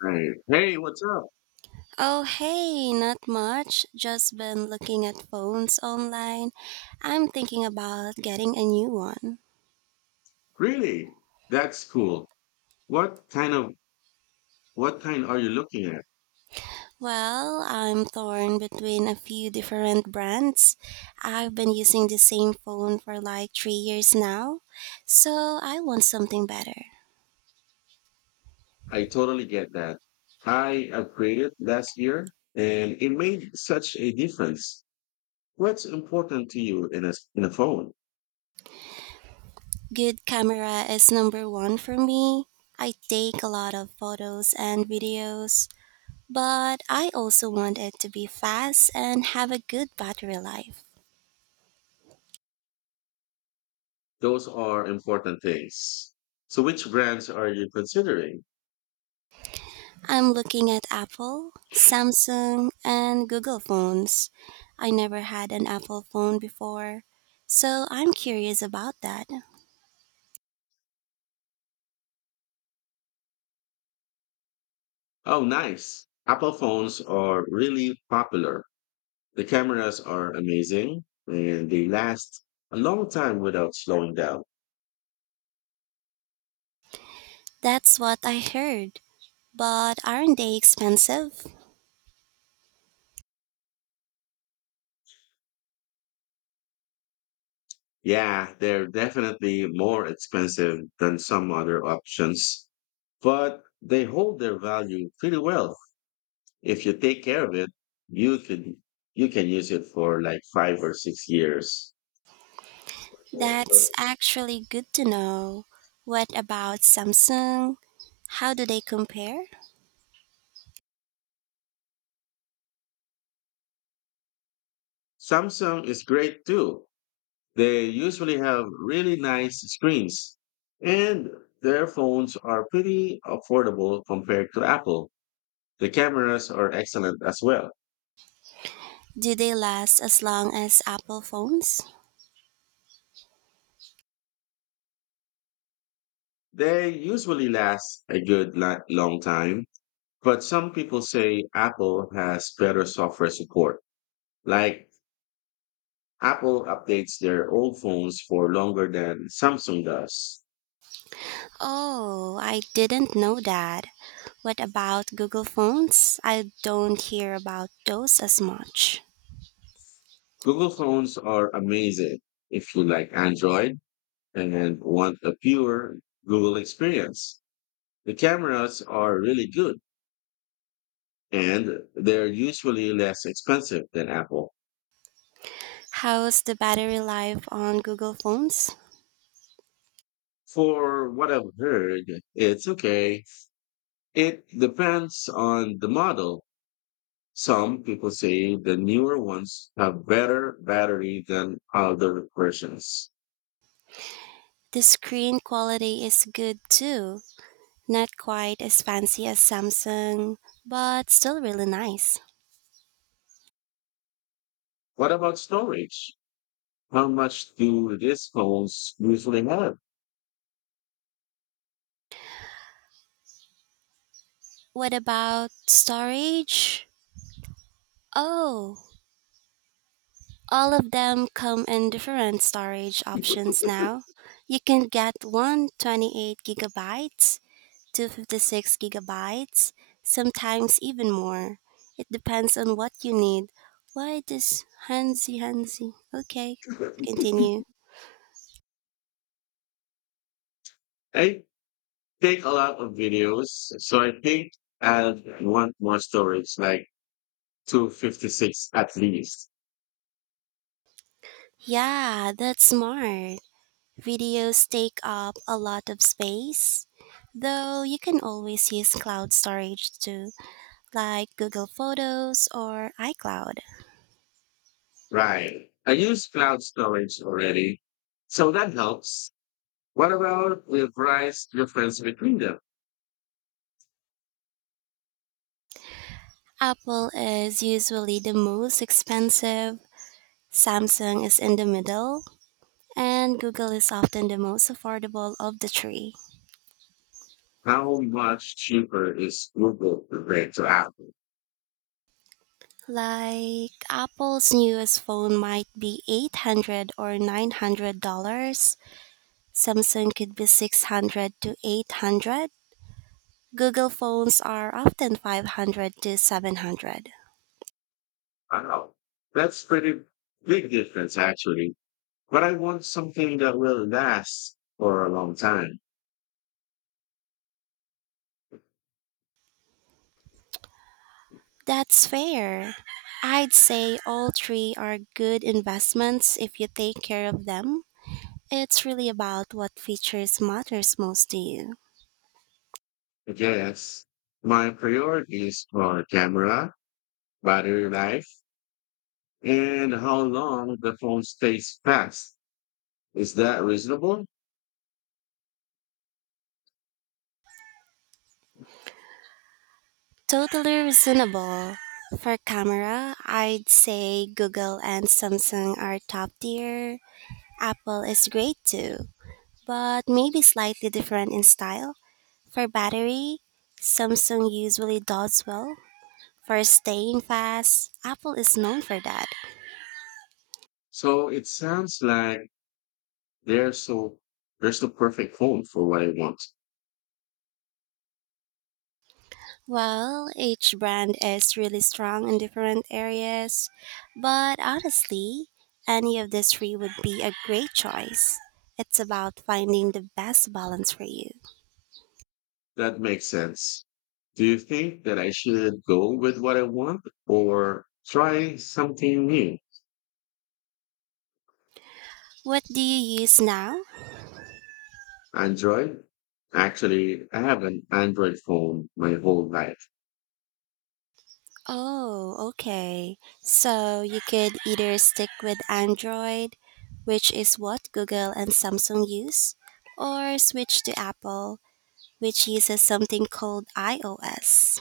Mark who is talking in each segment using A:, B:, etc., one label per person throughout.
A: Right. Hey, what's up?
B: Oh, hey, not much. Just been looking at phones online. I'm thinking about getting a new one.
A: Really? That's cool. What kind of what kind are you looking at?
B: Well, I'm torn between a few different brands. I've been using the same phone for like 3 years now, so I want something better.
A: I totally get that. I upgraded last year and it made such a difference. What's important to you in a phone?
B: Good camera is number one for me. I take a lot of photos and videos, but I also want it to be fast and have a good battery life.
A: Those are important things. So which brands are you considering?
B: I'm looking at Apple, Samsung, and Google phones. I never had an Apple phone before, so I'm curious about that.
A: Oh, nice. Apple phones are really popular. The cameras are amazing and they last a long time without slowing down.
B: That's what I heard. But aren't they expensive?
A: Yeah, they're definitely more expensive than some other options, but they hold their value pretty well. If you take care of it, you can you can use it for like 5 or 6 years.
B: That's actually good to know. What about Samsung? How do they compare?
A: Samsung is great too. They usually have really nice screens, and their phones are pretty affordable compared to Apple. The cameras are excellent as well.
B: Do they last as long as Apple phones?
A: They usually last a long time. But some people say Apple has better software support. Like Apple updates their old phones for longer than Samsung does.
B: Oh, I didn't know that. What about Google phones? I don't hear about those as much.
A: Google phones are amazing if you like Android and want a pure Google experience. The cameras are really good and they're usually less expensive than Apple.
B: How's the battery life on Google phones?
A: For what I've heard, it's okay. It depends on the model. Some people say the newer ones have better battery than other versions.
B: The screen quality is good too. Not quite as fancy as Samsung, but still really nice.
A: What about storage? How much do these phones usually have?
B: What about storage? Oh, all of them come in different storage options now. You can get 128 GB, 256 gigabytes, sometimes even more. It depends on what you need. Why this Hansi Hansi? Okay, continue.
A: I take a lot of videos, so I think I'll want more storage, like 256 at least.
B: Yeah, that's smart. Videos take up a lot of space, though you can always use cloud storage too, like Google Photos or iCloud.
A: Right. I use cloud storage already, so that helps. What about the price difference between them?
B: Apple is usually the most expensive, Samsung is in the middle, and Google is often the most affordable of the three.
A: How much cheaper is Google compared to Apple?
B: Like Apple's newest phone might be 800 or $900. Samsung could be 600 to 800. Google phones are often 500 to 700.
A: Wow, that's pretty big difference actually. But I want something that will last for a long time.
B: That's fair. I'd say all three are good investments if you take care of them. It's really about what features matters most to you.
A: I guess my priorities are camera, battery life, and how long the phone stays fast. Is that reasonable?
B: Totally reasonable. For camera, I'd say Google and Samsung are top tier. Apple is great too, but maybe slightly different in style. For battery, Samsung usually does well. For staying fast, Apple is known for that.
A: So it sounds like they're so there's the perfect phone for what I want.
B: Well, each brand is really strong in different areas, but honestly, any of the three would be a great choice. It's about finding the best balance for you.
A: That makes sense. Do you think that I should go with what I want or try something new?
B: What do you use now?
A: Android? Actually, I have an Android phone my whole life.
B: Oh, okay. So you could either stick with Android, which is what Google and Samsung use, or switch to Apple, which uses something called iOS.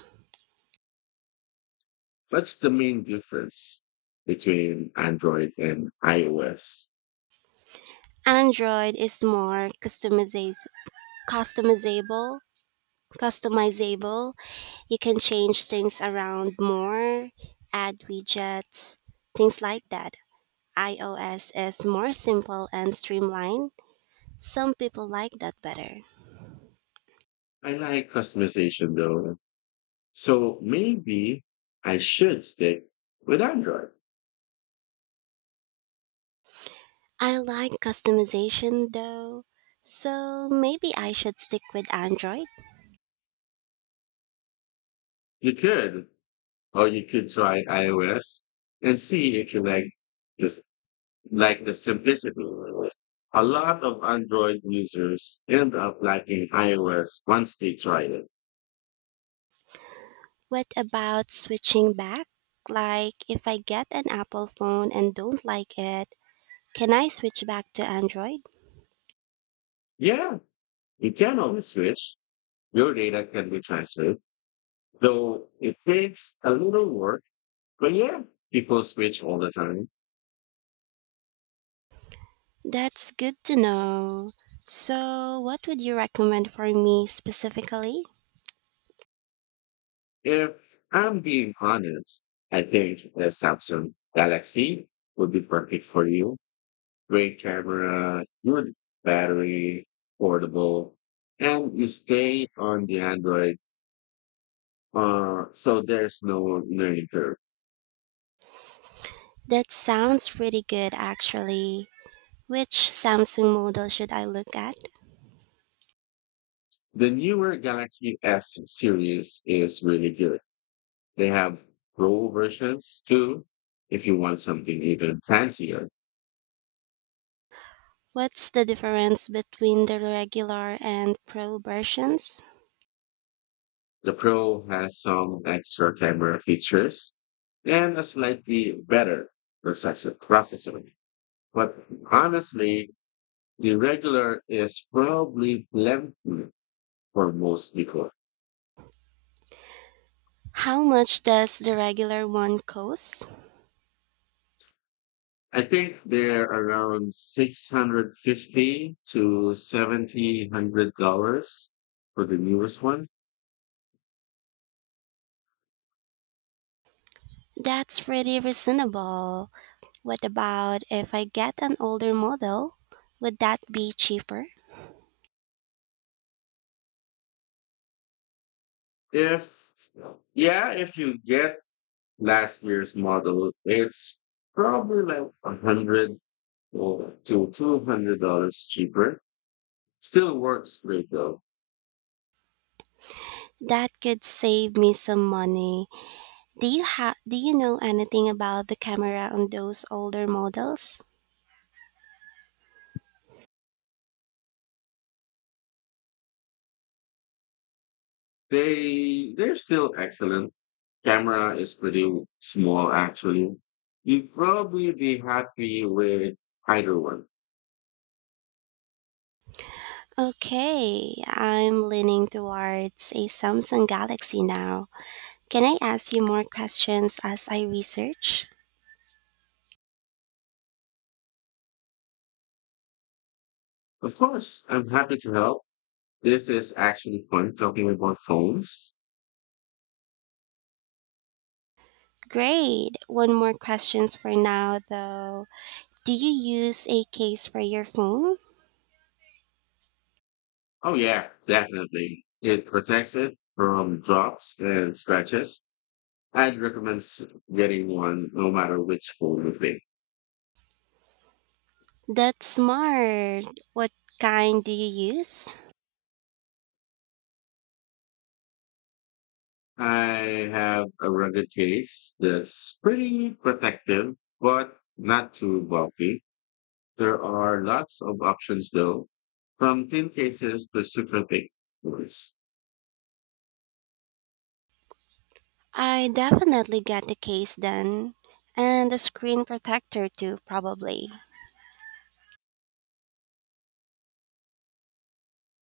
A: What's the main difference between Android and iOS?
B: Android is more customizable, customizable. You can change things around more, add widgets, things like that. iOS is more simple and streamlined. Some people like that better.
A: I like customization though. So maybe I should stick with Android.
B: I like customization though, so maybe I should stick with Android.
A: You could, or you could try iOS and see if you like this, like the simplicity. A lot of Android users end up liking iOS once they try it.
B: What about switching back? Like, if I get an Apple phone and don't like it, can I switch back to Android?
A: Yeah, you can always switch. Your data can be transferred, though it takes a little work. But yeah, people switch all the time.
B: That's good to know. So, what would you recommend for me specifically?
A: If I'm being honest, I think the Samsung Galaxy would be perfect for you. Great camera, good battery, portable, and you stay on the Android. So there's no learning curve.
B: That sounds pretty good actually. Which Samsung model should I look at?
A: The newer Galaxy S series is really good. They have Pro versions too, if you want something even fancier.
B: What's the difference between the regular and pro versions?
A: The Pro has some extra camera features and a slightly better processor. But honestly, the regular is probably plenty for most people.
B: How much does the regular one cost?
A: I think they're around six hundred fifty to seventy hundred dollars for the newest one.
B: That's pretty reasonable. What about if I get an older model? Would that be cheaper?
A: If yeah, if you get last year's model, it's probably like a hundred or to $200 cheaper. Still works great though.
B: That could save me some money. Do you know anything about the camera on those older models?
A: They're still excellent. Camera is pretty small actually. You'd probably be happy with either one.
B: Okay, I'm leaning towards a Samsung Galaxy now. Can I ask you more questions as I research?
A: Of course, I'm happy to help. This is actually fun talking about phones.
B: Great. One more questions for now though. Do you use a case for your phone?
A: Oh yeah, definitely. It protects it from drops and scratches. I'd recommend s- Getting one no matter which phone you pick.
B: That's smart. What kind do you use?
A: I have a rugged case that's pretty protective, but not too bulky. There are lots of options though, from thin cases to super thick ones.
B: I definitely get the case then. And the screen protector too, probably.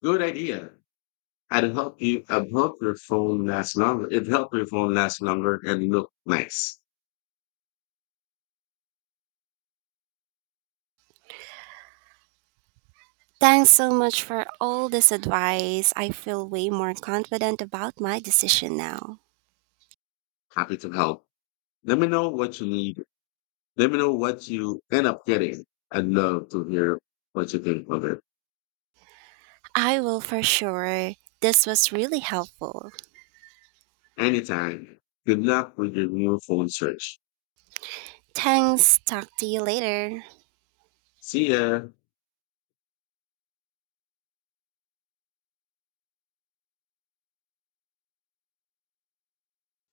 A: Good idea. I'd help your phone last longer. It'd help your phone last longer and look nice.
B: Thanks so much for all this advice. I feel way more confident about my decision now.
A: Happy to help. Let me know what you need. Let me know what you end up getting. I'd love to hear what you think of it.
B: I will for sure. This was really helpful.
A: Anytime. Good luck with your new phone search.
B: Thanks. Talk to you later.
A: See ya.